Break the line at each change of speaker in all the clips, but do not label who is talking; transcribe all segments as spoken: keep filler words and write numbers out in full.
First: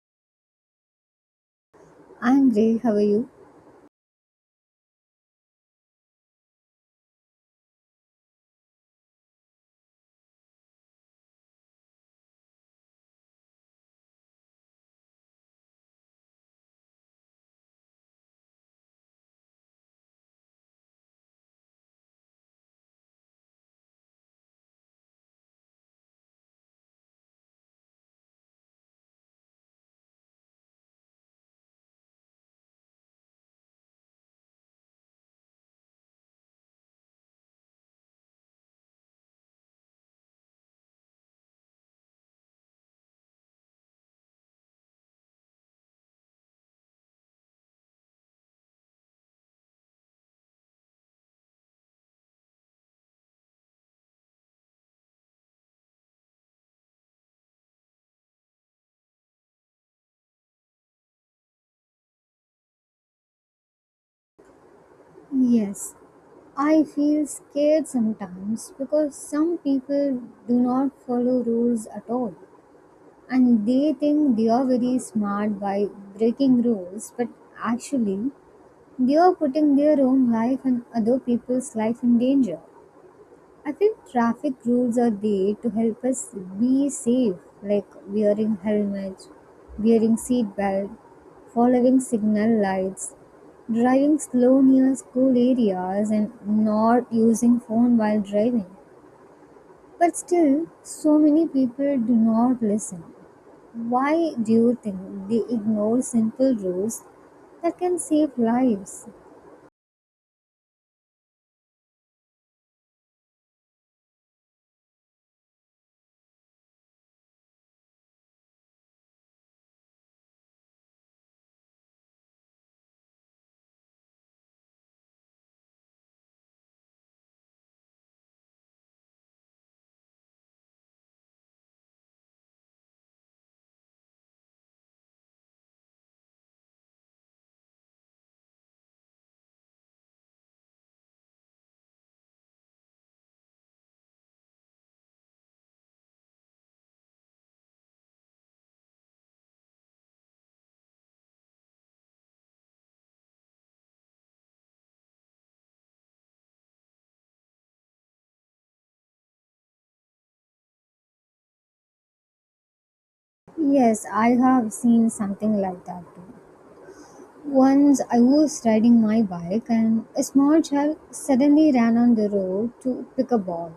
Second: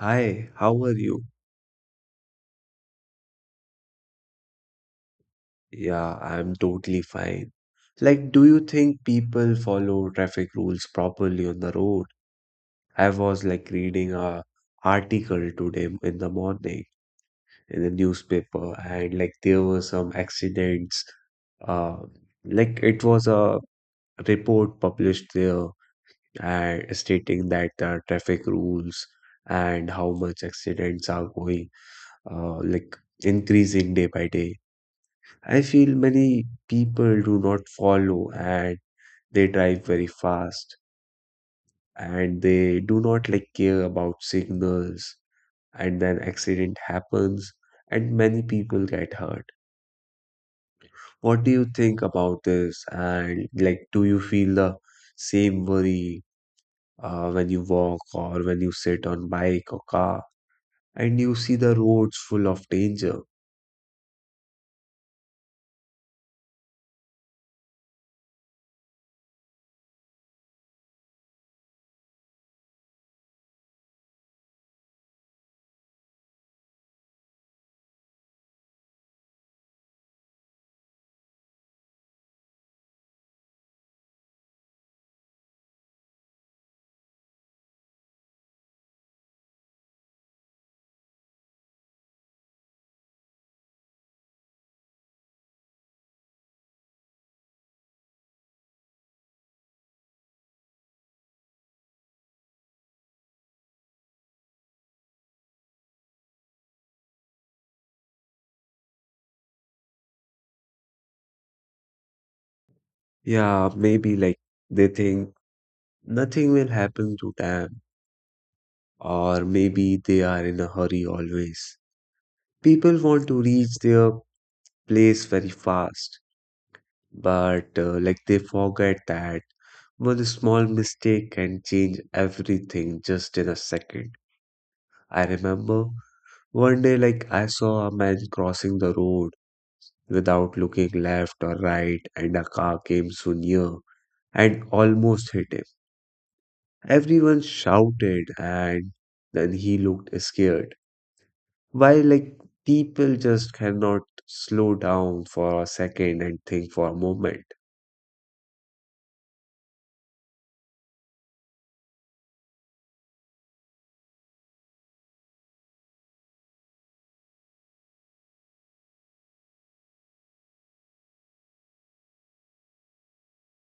Hi, how are you?
I'm great. How are you?
Yeah, I'm totally fine. Like, do you think people follow traffic rules properly on the road? I was like reading a article today in the morning in the newspaper, and like there were some accidents. Uh, like it was a report published there and stating that the traffic rules and how much accidents are going, uh, like increasing day by day. I feel many people do not follow and they drive very fast and they do not like care about signals and then accident happens and many people get hurt. What do you think about this? And like, do you feel the same worry uh, when you walk or when you sit on bike or car and you see the roads full of danger?
Yes, I feel scared sometimes because some people do not follow rules at all and they think they are very smart by breaking rules, but actually, they are putting their own life and other people's life in danger. I think traffic rules are there to help us be safe, like wearing helmets, wearing seatbelt, following signal lights, driving slow near school areas, and not using phone while driving. But still, so many people do not listen. Why do you think they ignore simple rules that can save lives?
Yeah, maybe like they think nothing will happen to them, or maybe they are in a hurry always. People want to reach their place very fast, but uh, like they forget that one small mistake can change everything just in a second. I remember one day, like I saw a man crossing the road without looking left or right, and a car came so near and almost hit him. Everyone shouted, and then he looked scared. Why, like, people just cannot slow down for a second and think for a moment.
Yes, I have seen something like that too. Once I was riding my bike and a small child suddenly ran on the road to pick a ball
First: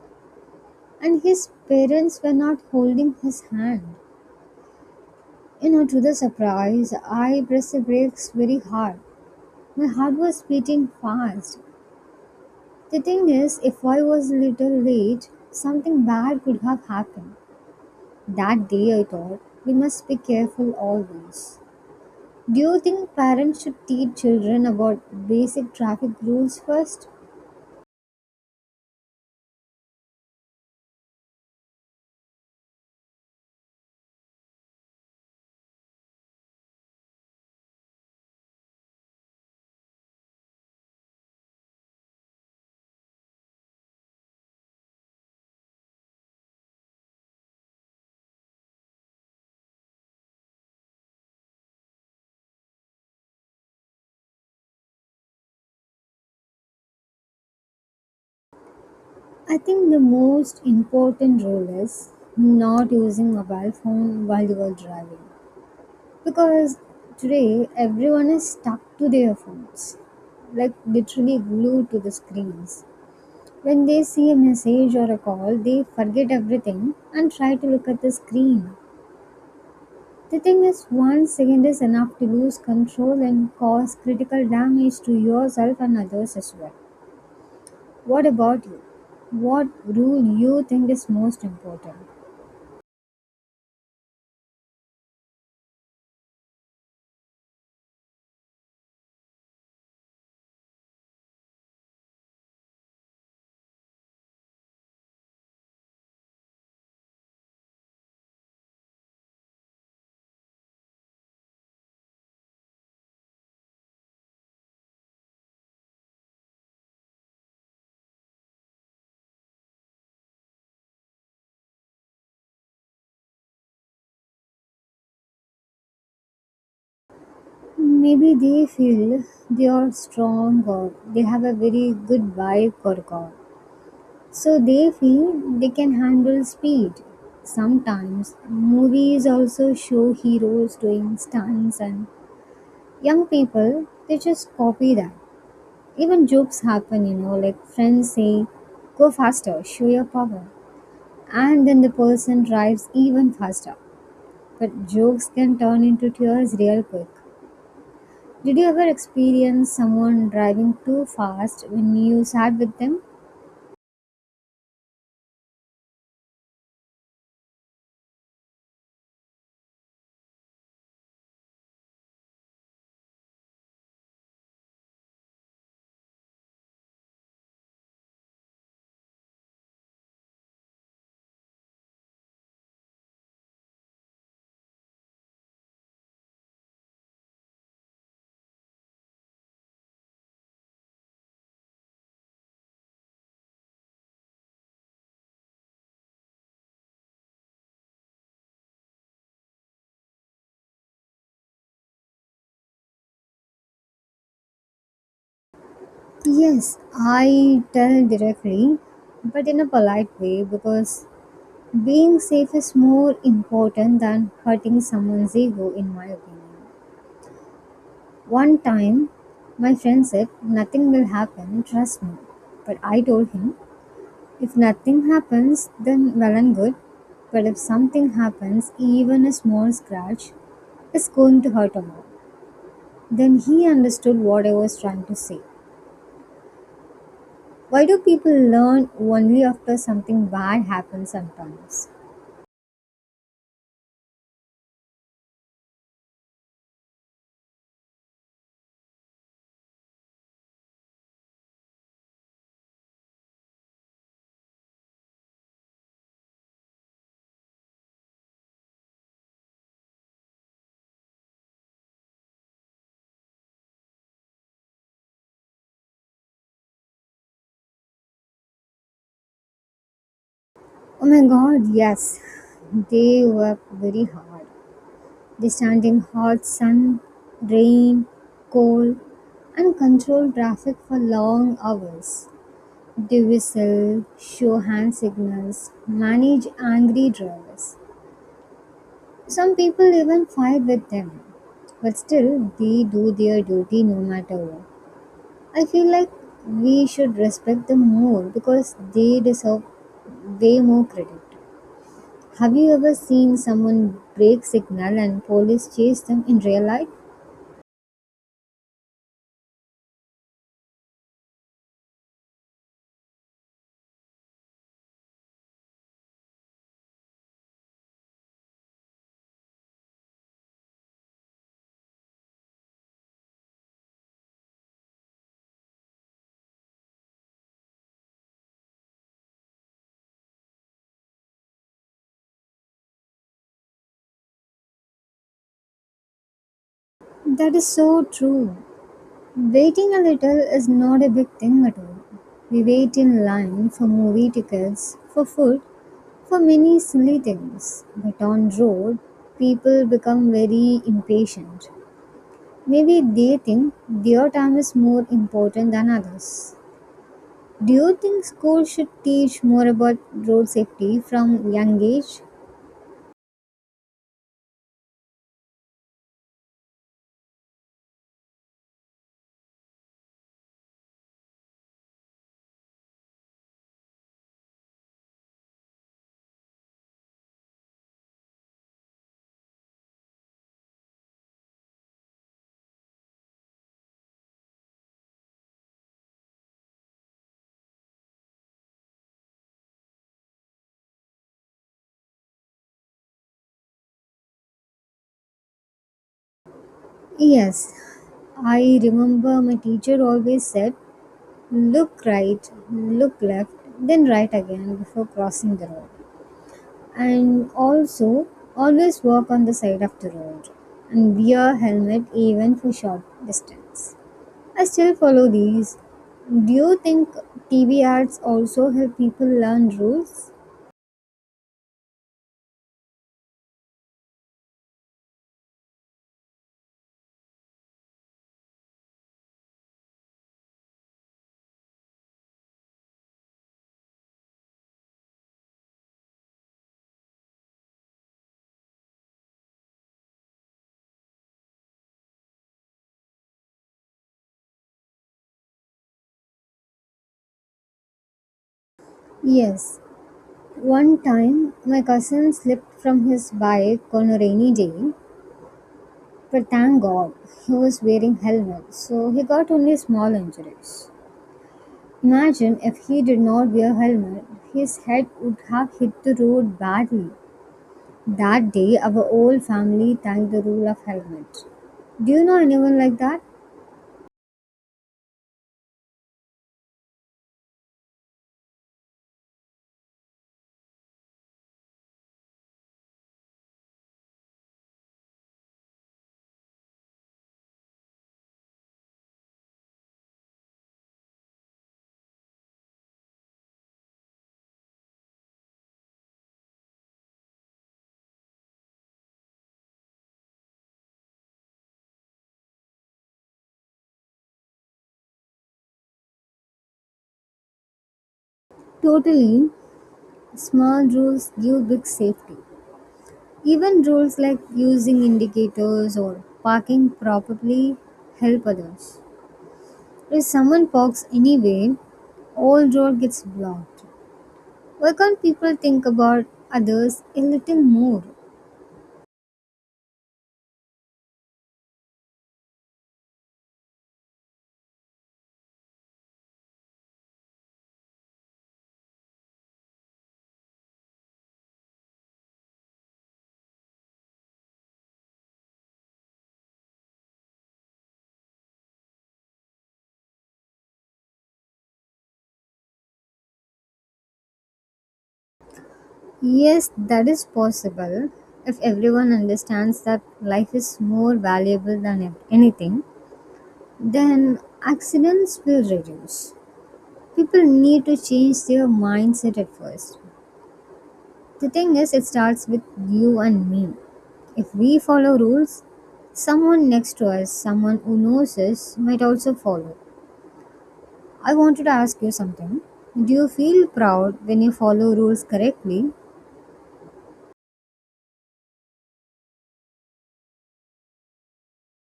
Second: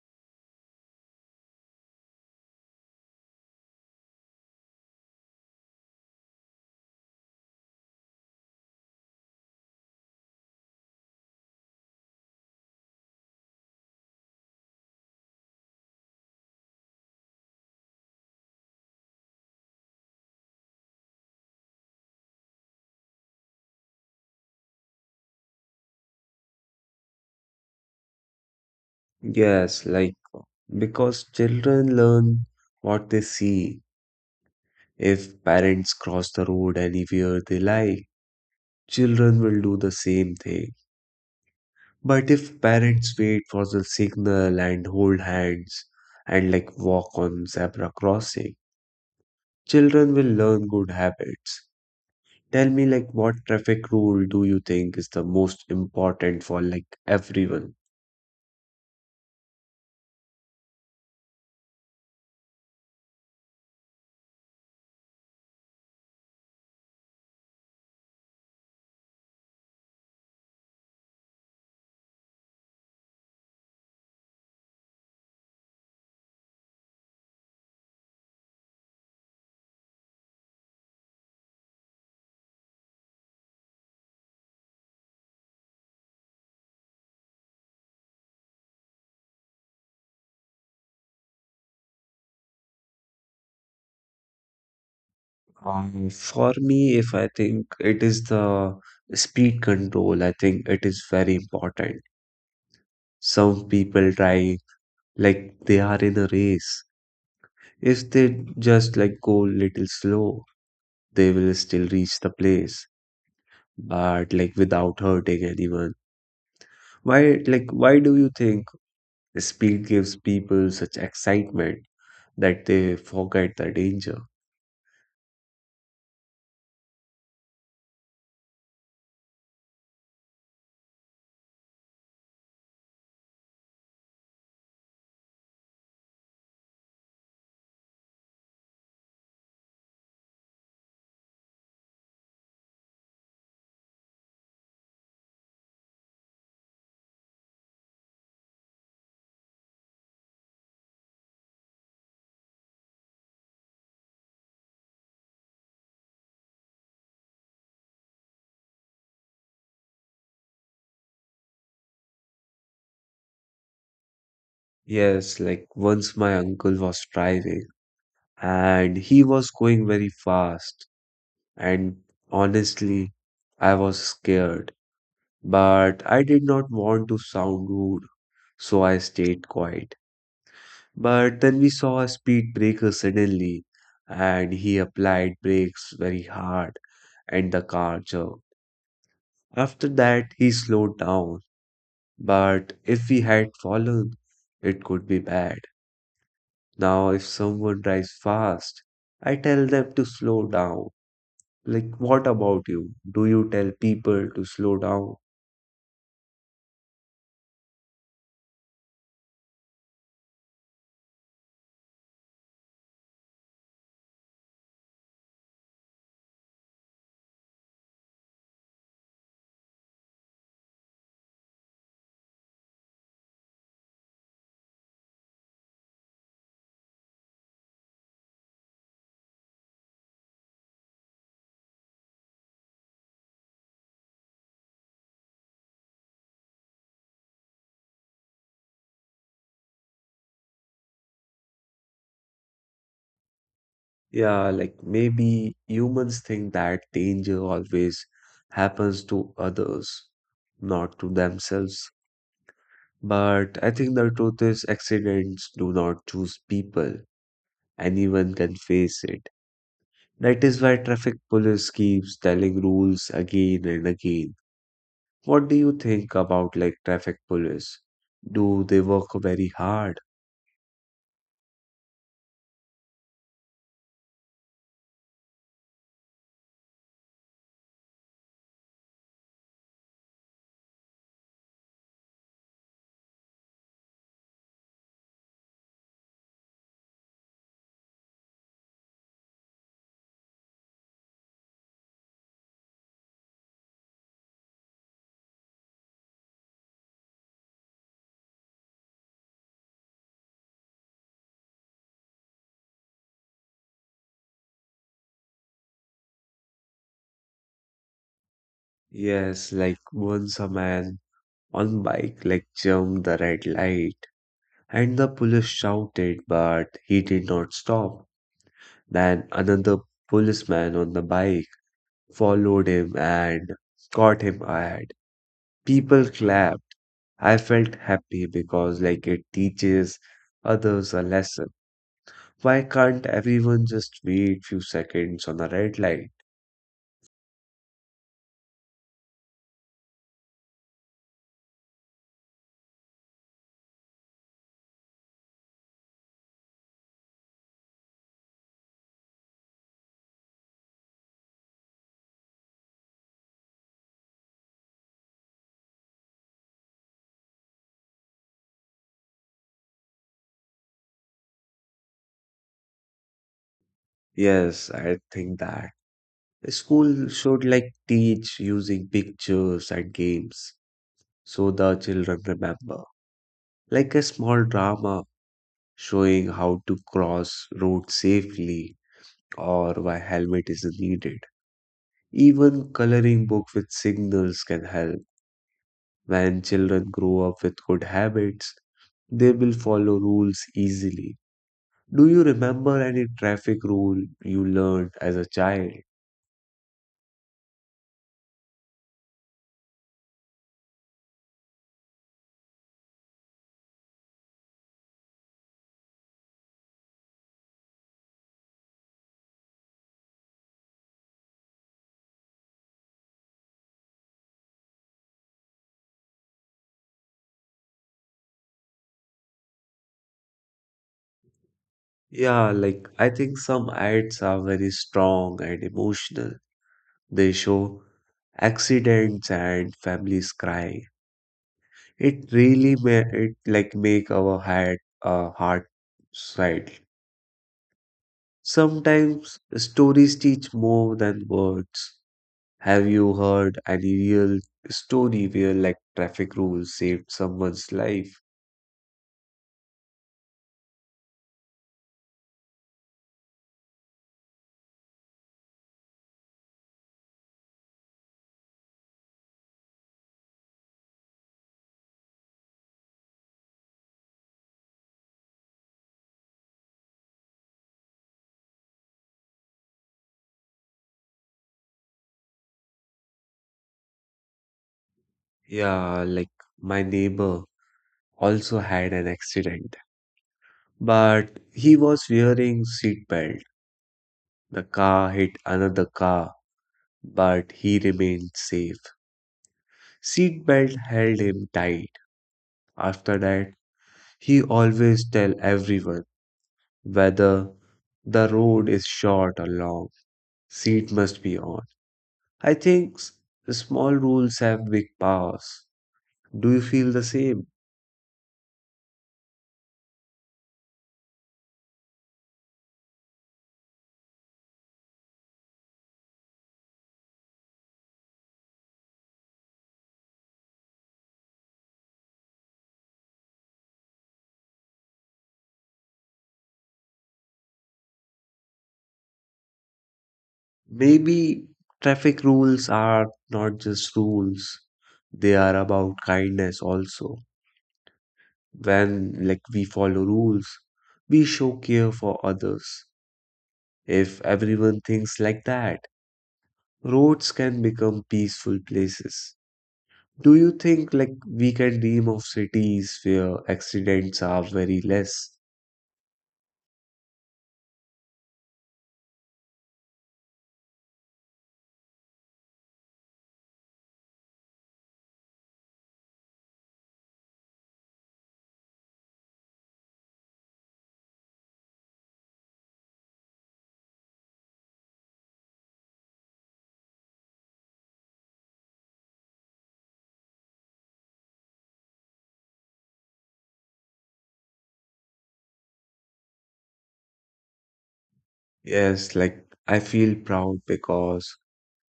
and his parents were not holding his hand. You know, to the surprise, I pressed the brakes very hard. My heart was beating fast. The thing is, if I was a little late, something bad could have happened. That day I thought, we must be careful always. Do you think parents should teach children about basic traffic rules first?
Yes, like, because children learn what they see. If parents cross the road anywhere they like, children will do the same thing. But if parents wait for the signal and hold hands and like walk on zebra crossing, children will learn good habits. Tell me, like, what traffic rule do you think is the most important for like everyone?
I think the most important rule is not using mobile phone while you are driving, because today everyone is stuck to their phones, like literally glued to the screens. When they see a message or a call, they forget everything and try to look at the screen. The thing is, one second is enough to lose control and cause critical damage to yourself and others as well. What about you? What rule you think is most important?
Um, for me, if I think, it is the speed control. I think it is very important. Some people try like they are in a race. If they just like go little slow, they will still reach the place, but like without hurting anyone. Why, like, why do you think speed gives people such excitement that they forget the danger?
Maybe they feel they are strong or they have a very good vibe for God, so they feel they can handle speed. Sometimes movies also show heroes doing stunts and young people they just copy that. Even jokes happen, you know, like friends say, go faster, show your power. And then the person drives even faster. But jokes can turn into tears real quick. Did you ever experience someone driving too fast when you sat with them?
Yes, like once my uncle was driving and he was going very fast. And honestly, I was scared, but I did not want to sound rude, so I stayed quiet. But then we saw a speed breaker suddenly, and he applied brakes very hard, and the car jerked. After that, he slowed down, but if we had fallen, it could be bad. Now, if someone drives fast, I tell them to slow down. Like, what about you? Do you tell people to slow down?
Yes, I tell directly, but in a polite way because being safe is more important than hurting someone's ego, in my opinion. One time, my friend said, nothing will happen, trust me. But I told him, if nothing happens, then well and good. But if something happens, even a small scratch, is going to hurt a lot. Then he understood what I was trying to say. Why do people learn only after something bad happens sometimes?
Yeah, like maybe humans think that danger always happens to others, not to themselves. But I think the truth is accidents do not choose people. Anyone can face it. That is why traffic police keeps telling rules again and again. What do you think about like traffic police? Do they work very hard?
Oh my god, yes. They work very hard. They stand in hot sun, rain, cold, and control traffic for long hours. They whistle, show hand signals, manage angry drivers. Some people even fight with them. But still, they do their duty no matter what. I feel like we should respect them more because they deserve way more credit. Have you ever seen someone break signal and police chase them in real life?
Yes, like once a man on bike like jumped the red light and the police shouted, but he did not stop. Then another policeman on the bike followed him and caught him ahead. People clapped. I felt happy because like it teaches others a lesson. Why can't everyone just wait few seconds on a red light?
That is so true. Waiting a little is not a big thing at all. We wait in line for movie tickets, for food, for many silly things. But on road, people become very impatient. Maybe they think their time is more important than others. Do you think schools should teach more about road safety from young age?
Yes, I think that school should like teach using pictures and games so the children remember. Like a small drama showing how to cross road safely or why helmet is needed. Even coloring book with signals can help. When children grow up with good habits, they will follow rules easily. Do you remember any traffic rule you learned as a child?
Yes. I remember my teacher always said, look right, look left, then right again before crossing the road. And also, always walk on the side of the road and wear helmet even for short distance. I still follow these. Do you think T V ads also help people learn rules?
Yeah, like I think some ads are very strong and emotional. They show accidents and families crying. It really may it like make our heart uh, heart swell. Sometimes stories teach more than words. Have you heard any real story where like traffic rules saved someone's life?
Yes. One time, my cousin slipped from his bike on a rainy day, but thank God he was wearing helmet, so he got only small injuries. Imagine if he did not wear helmet, his head would have hit the road badly. That day, our whole family thanked the rule of helmet. Do you know anyone like that?
Yeah, like my neighbor also had an accident but he was wearing seatbelt. The car hit another car, but he remained safe. Seatbelt held him tight. After that, he always tell everyone whether the road is short or long. Seat must be on. I think s- small rules have big powers. Do you feel the same?
Totally, small rules give big safety. Even rules like using indicators or parking properly help others. If someone parks anyway, all road gets blocked. Why can't people think about others a little more?
Maybe traffic rules are not just rules. They are about kindness also. When like we follow rules, we show care for others. If everyone thinks like that, roads can become peaceful places. Do you think like we can dream of cities where accidents are very less?
Yes, that is possible. If everyone understands that life is more valuable than ev- anything, then accidents will reduce. People need to change their mindset at first. The thing is, it starts with you and me. If we follow rules, someone next to us, someone who knows us, might also follow. I wanted to ask you something. Do you feel proud when you follow rules correctly?
Yes, like I feel proud because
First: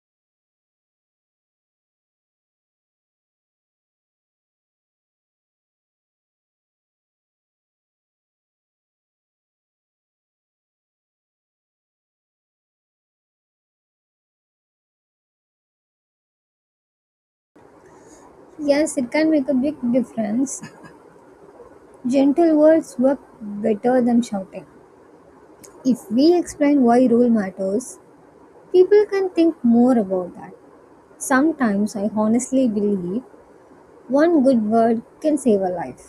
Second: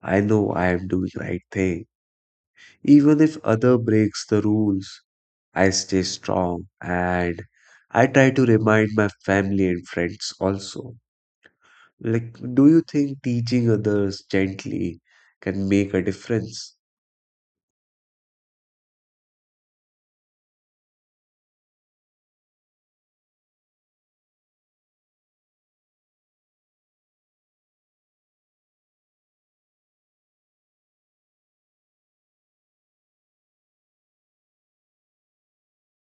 I know I am doing right thing. Even if other breaks the rules, I stay strong and I try to remind my family and friends also. Like, do you think teaching others gently can make a difference?
Yes, it can make a big difference. Gentle words work better than shouting. If we explain why rule matters, people can think more about that. Sometimes I honestly believe one good word can save a life.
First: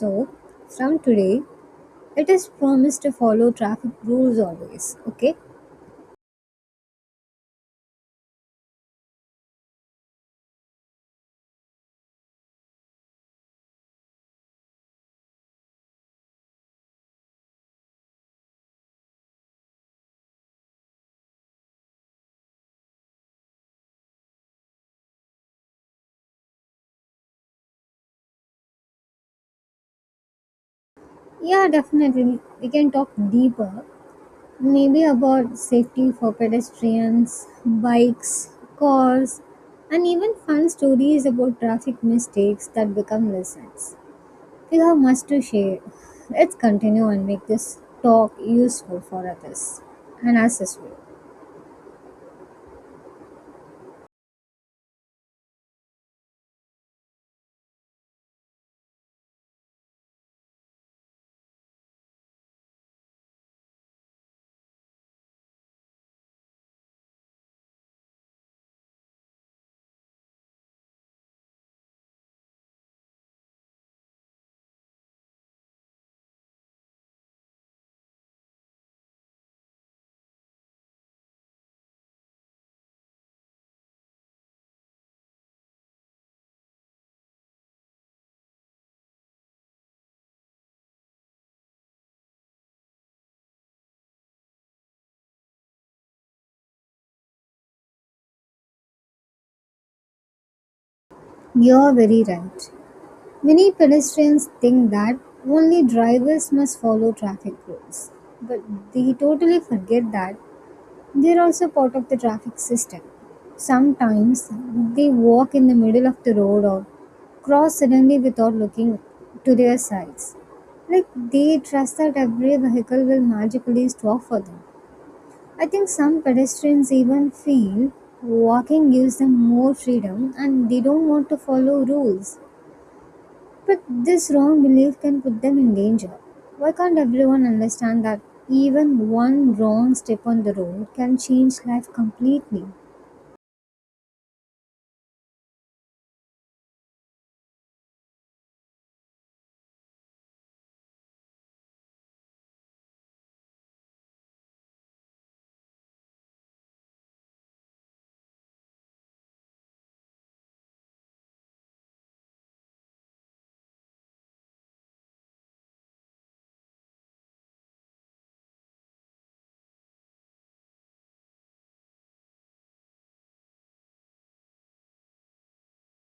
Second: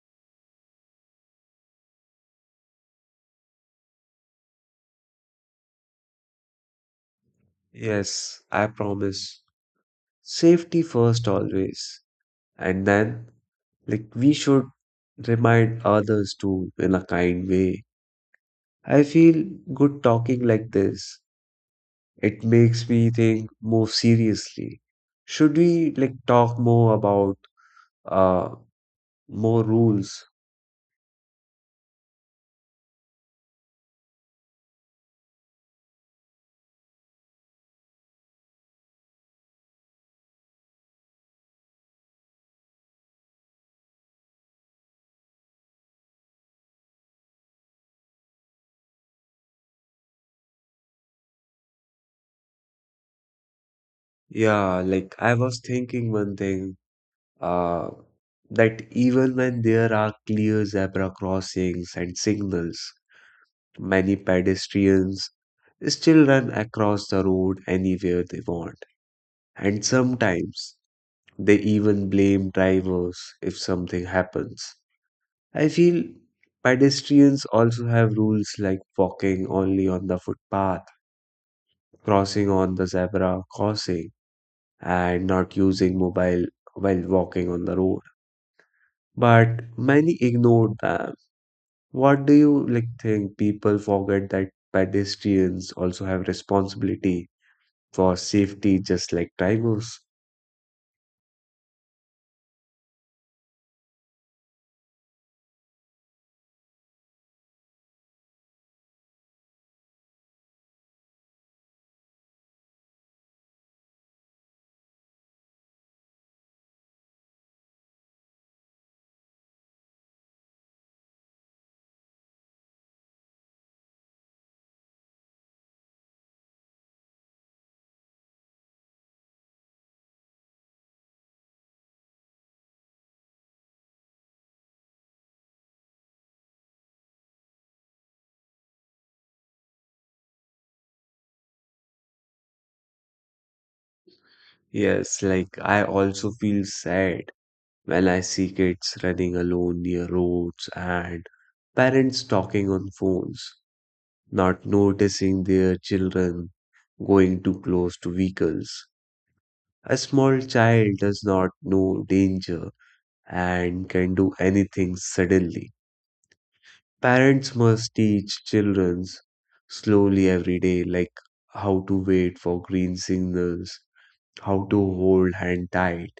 So, from today, it is promised to follow traffic rules always, okay?
Yes, I promise. Safety first always. And then, like, we should remind others too in a kind way. I feel good talking like this. It makes me think more seriously. Should we, like, talk more about uh more rules?
Yeah, definitely. We can talk deeper. Maybe about safety for pedestrians, bikes, cars, and even fun stories about traffic mistakes that become lessons. We have much to share. Let's continue and make this talk useful for others and us as well.
Yeah, like I was thinking one thing. uh, that even when there are clear zebra crossings and signals, many pedestrians still run across the road anywhere they want. And sometimes they even blame drivers if something happens. I feel pedestrians also have rules like walking only on the footpath, crossing on the zebra crossing, and not using mobile while walking on the road. But many ignore that. What do you like think people forget that pedestrians also have responsibility for safety just like drivers?
You're very right. Many pedestrians think that only drivers must follow traffic rules, but they totally forget that they are also part of the traffic system. Sometimes they walk in the middle of the road or cross suddenly without looking to their sides. Like they trust that every vehicle will magically stop for them. I think some pedestrians even feel walking gives them more freedom and they don't want to follow rules. But this wrong belief can put them in danger. Why can't everyone understand that even one wrong step on the road can change life completely?
Yes, like I also feel sad when I see kids running alone near roads and parents talking on phones, not noticing their children going too close to vehicles. A small child does not know danger and can do anything suddenly. Parents must teach childrens slowly every day, like how to wait for green signals, how to hold hand tight,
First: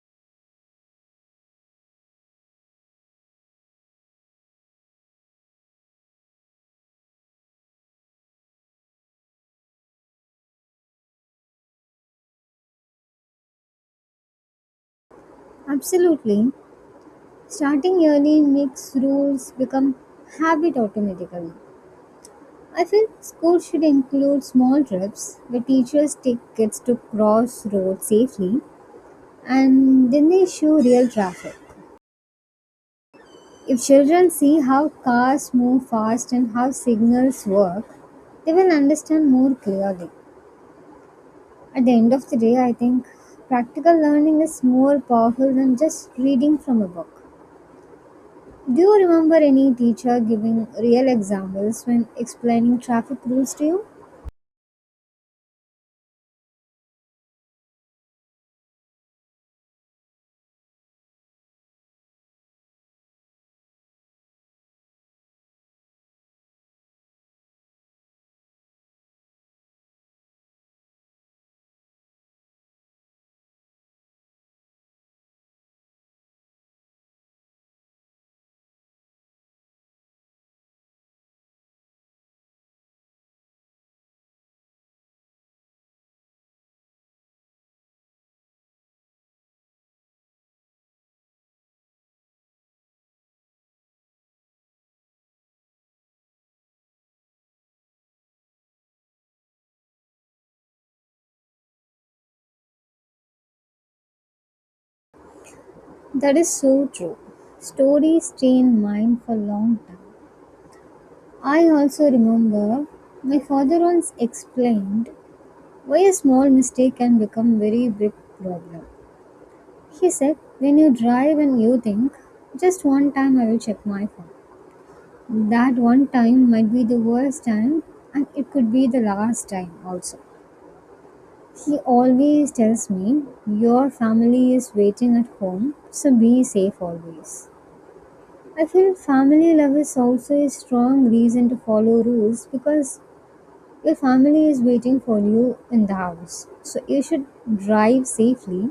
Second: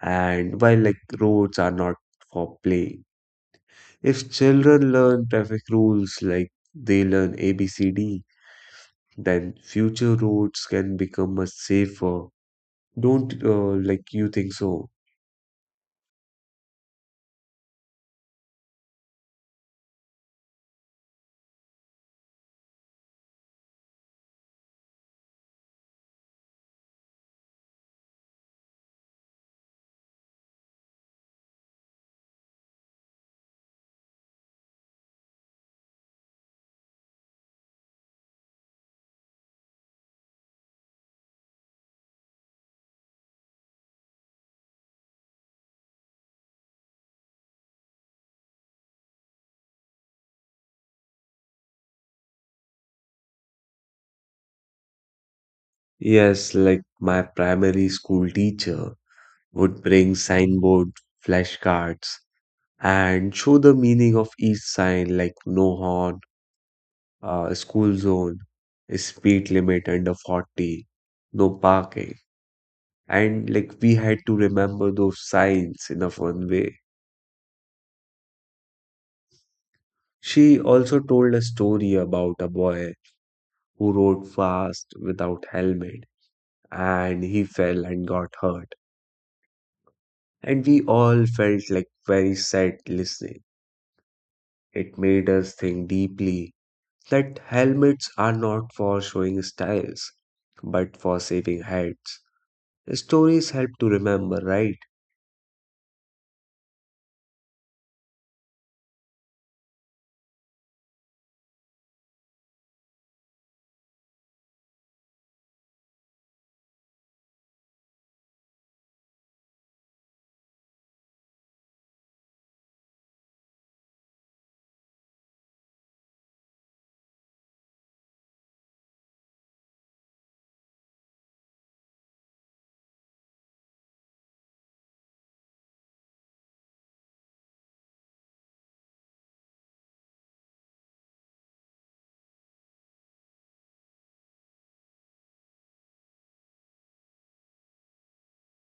and why like roads are not for play. If children learn traffic rules like they learn A B C D, then future roads can become much safer. Don't uh, like you think so?
Absolutely. Starting early makes rules become habit automatically. I feel school should include small trips where teachers take kids to cross roads safely and then they show real traffic. If children see how cars move fast and how signals work, they will understand more clearly. At the end of the day, I think practical learning is more powerful than just reading from a book. Do you remember any teacher giving real examples when explaining traffic rules to you?
Yes, like my primary school teacher would bring signboard flashcards and show the meaning of each sign like no horn, uh, school zone, speed limit under forty, no parking. And like we had to remember those signs in a fun way. She also told a story about a boy who rode fast without helmet and he fell and got hurt. And we all felt like very sad listening. It made us think deeply that helmets are not for showing styles, but for saving heads. Stories help to remember, right?
That is so true. Stories stay in mind for a long time. I also remember my father once explained why a small mistake can become very big problem. He said, when you drive and you think, just one time I will check my phone. That one time might be the worst time and it could be the last time also. He always tells me, your family is waiting at home, so be safe always. I feel family love is also a strong reason to follow rules because your family is waiting for you in the house. So you should drive safely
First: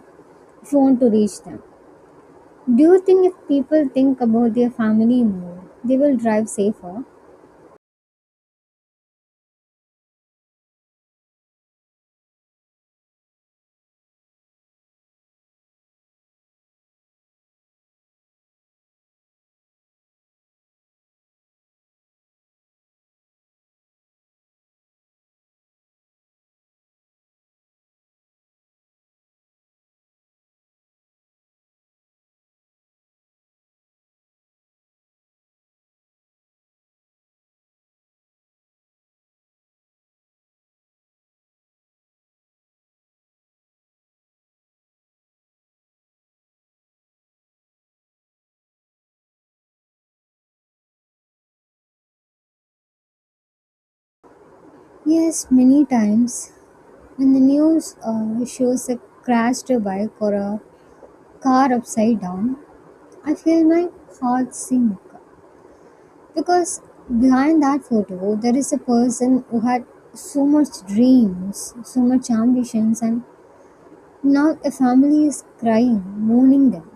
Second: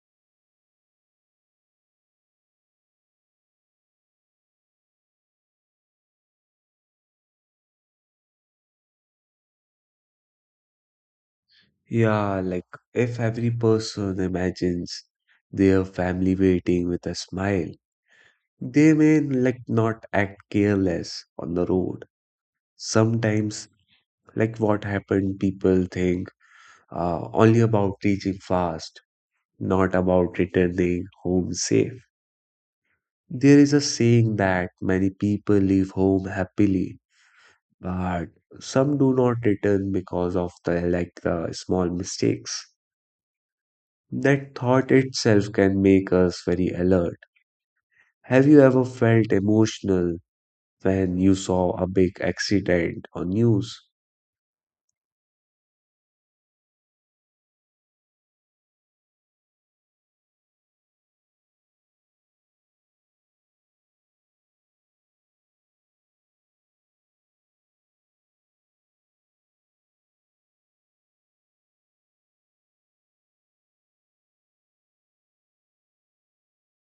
if you want to reach them. Do you think if people think about their family more, they will drive safer?
Yeah, like if every person imagines their family waiting with a smile, they may like not act careless on the road. Sometimes, like what happened, people think uh, only about reaching fast, not about returning home safe. There is a saying that many people leave home happily but some do not return because of the like the small mistakes. That thought itself can make us very alert. Have you ever felt emotional when you saw a big accident on news?
Yes, many times. When the news uh, shows a crashed bike or a car upside down, I feel my heart sink. Because behind that photo, there is a person who had so much dreams, so much ambitions, and now a family is crying, mourning them.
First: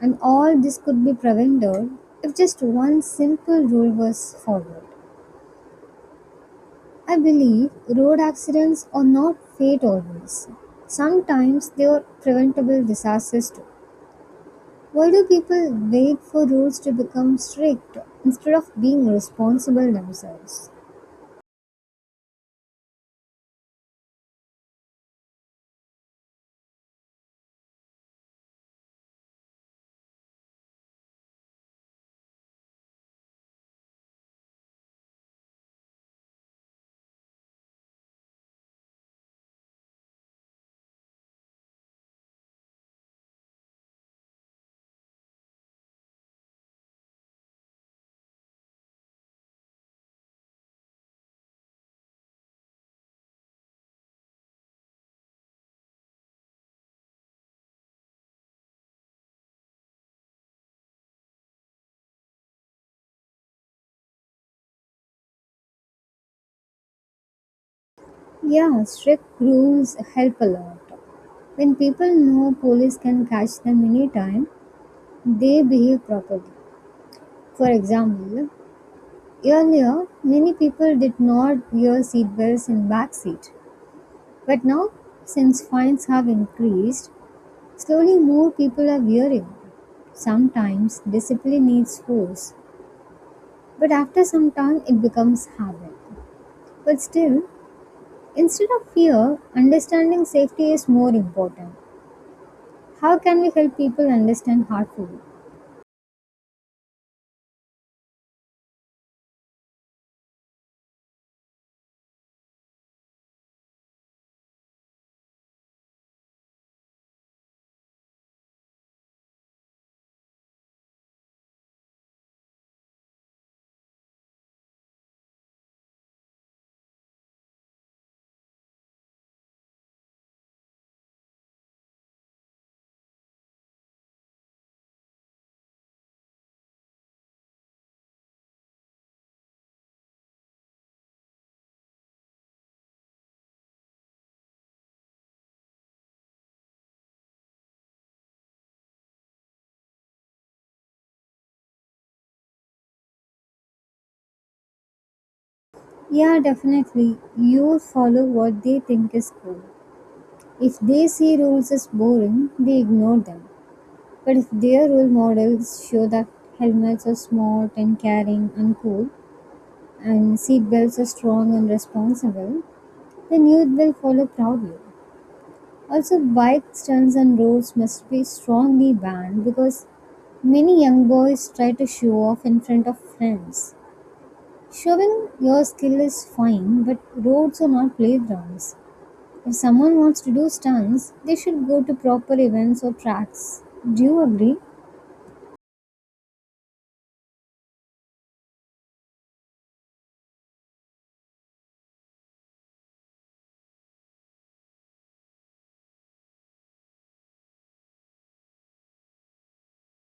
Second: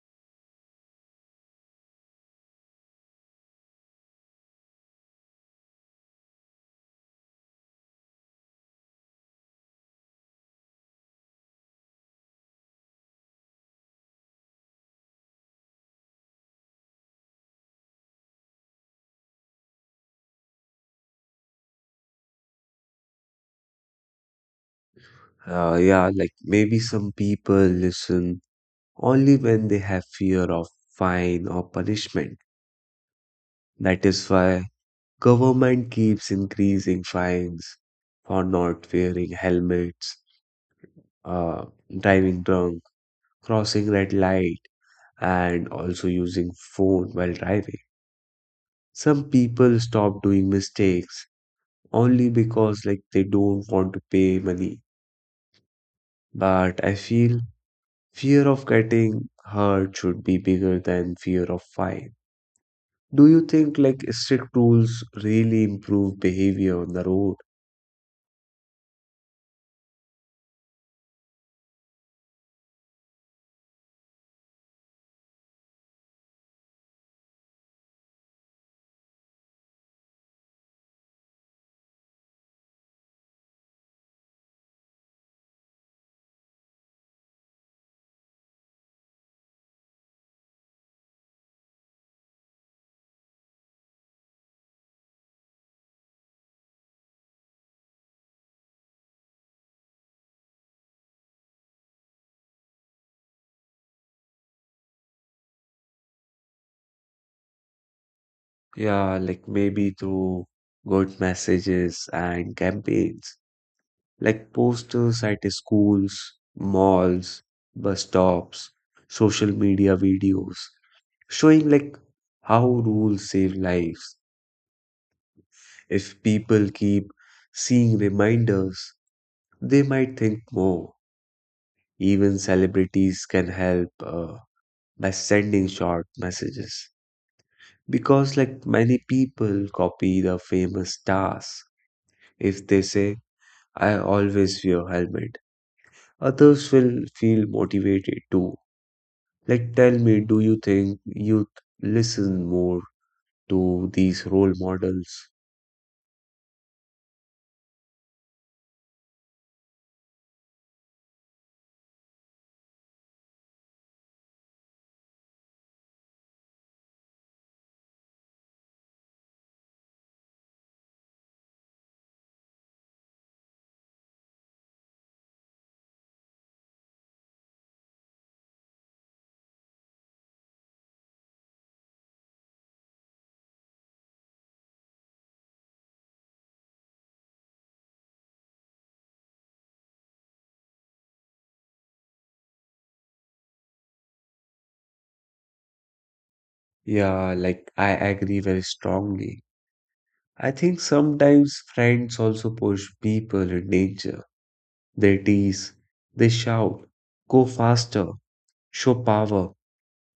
And all this could be prevented if just one simple rule was followed. I believe road accidents are not fate always. Sometimes they are preventable disasters too. Why do people wait for rules to become strict instead of being responsible themselves?
Uh, yeah, like maybe some people listen only when they have fear of fine or punishment. That is why government keeps increasing fines for not wearing helmets, uh, driving drunk, crossing red light, and also using phone while driving. Some people stop doing mistakes only because like they don't want to pay money. But I feel fear of getting hurt should be bigger than fear of fine. Do you think like strict rules really improve behavior on the road?
Yeah, strict rules help a lot. When people know police can catch them anytime, they behave properly. For example, earlier many people did not wear seatbelts in back seat, but now since fines have increased, slowly, more people are wearing. Sometimes discipline needs force, but after some time it becomes habit. But still, instead of fear, understanding safety is more important. How can we help people understand harmful?
Yeah, like maybe through good messages and campaigns. Like posters at schools, malls, bus stops, social media videos, showing like how rules save lives. If people keep seeing reminders, they might think more. Even celebrities can help uh, by sending short messages. Because, like many people copy the famous stars. If they say, I always wear helmet, others will feel motivated too. Like, tell me, do you think youth listen more to these role models?
Yeah, definitely. Youth follow what they think is cool. If they see rules as boring, they ignore them. But if their role models show that helmets are smart and caring and cool, and seatbelts are strong and responsible, then youth will follow proudly. Also, bike stunts on roads must be strongly banned because many young boys try to show off in front of friends. Showing your skill is fine, but roads are not playgrounds. If someone wants to do stunts, they should go to proper events or tracks. Do you agree?
Yeah, like, I agree very strongly. I think sometimes friends also push people in danger. They tease, they shout, go faster, show power,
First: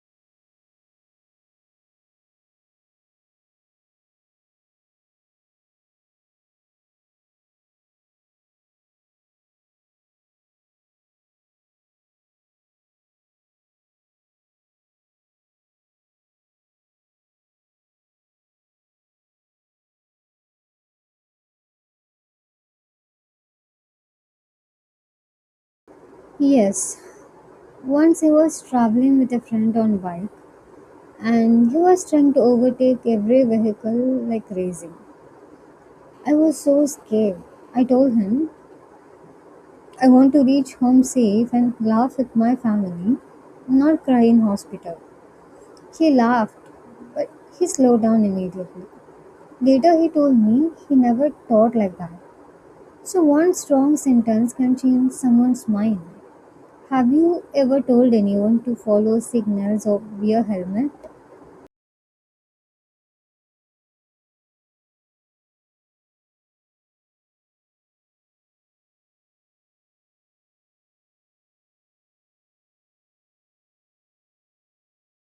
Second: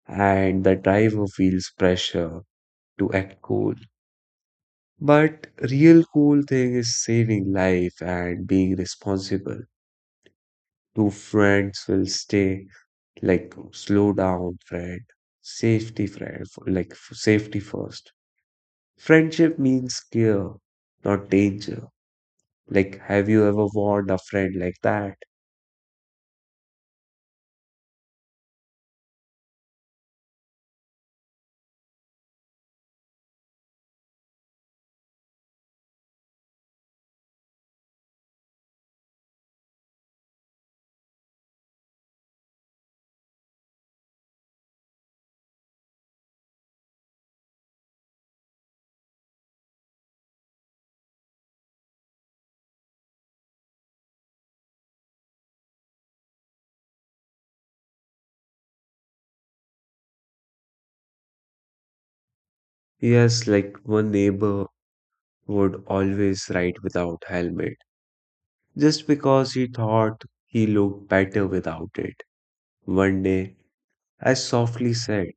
and the driver feels pressure to act cool. But real cool thing is saving life and being responsible. Two friends will stay Like, slow down, friend. Safety, friend. F- Like, f- safety first. Friendship means care, not danger. Like, have you ever warned a friend like that?
Yes. Once I was traveling with a friend on bike and he was trying to overtake every vehicle like crazy. I was so scared. I told him, I want to reach home safe and laugh with my family, not cry in hospital. He laughed, but he slowed down immediately. Later, he told me he never thought like that. So, one strong sentence can change someone's mind. Have you ever told anyone to follow signals or wear helmet?
Yes, like one neighbor would always ride without helmet, just because he thought he looked better without it. One day, I softly said,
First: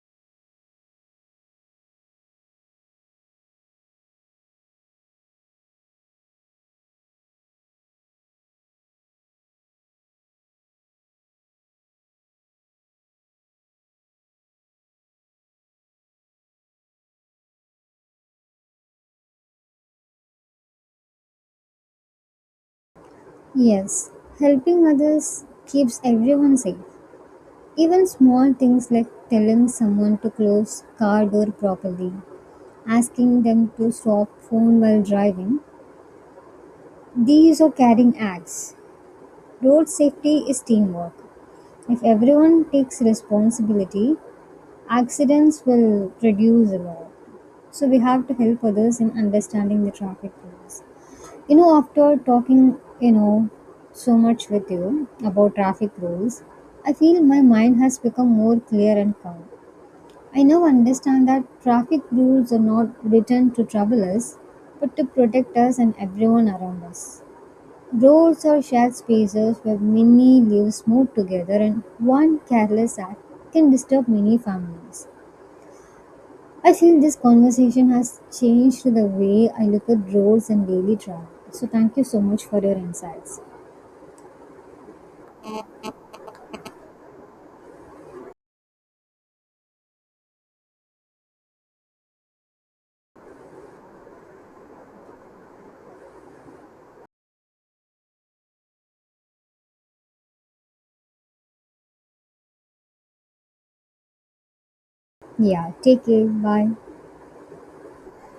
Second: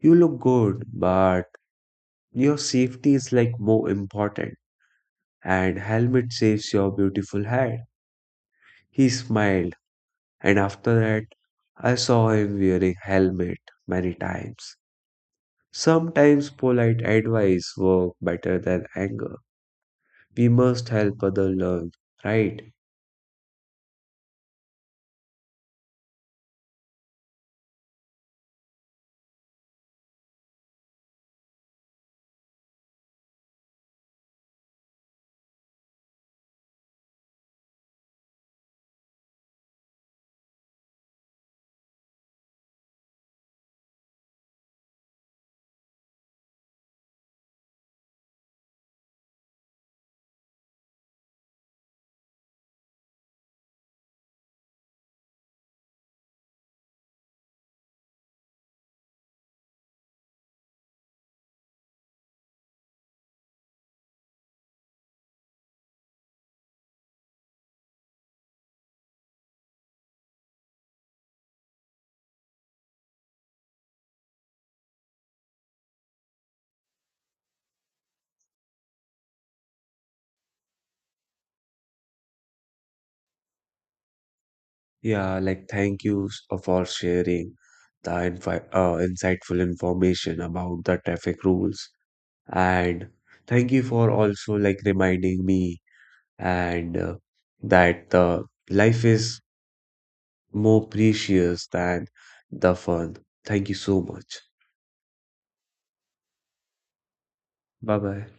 You look good, but your safety is like more important, and helmet saves your beautiful head. He smiled and after that I saw him wearing helmet many times. Sometimes polite advice work better than anger. We must help other learn, right?
Yes, helping others keeps everyone safe. Even small things like telling someone to close car door properly, asking them to stop phone while driving, these are caring acts. Road safety is teamwork. If everyone takes responsibility, accidents will reduce a lot. So we have to help others in understanding the traffic rules. You know, after talking, you know, so much with you about traffic rules, I feel my mind has become more clear and calm. I now understand that traffic rules are not written to trouble us, but to protect us and everyone around us. Roads are shared spaces where many lives move together, and one careless act can disturb many families. I feel this conversation has changed the way I look at roads and daily travel. So, thank you so much for your insights.
Yeah, like thank you s- uh, for sharing the infi- uh, insightful information about the traffic rules, and thank you for also like reminding me and uh, that the life is more precious than the fun. Thank you so much.
Yeah, take care. Bye.
Bye bye.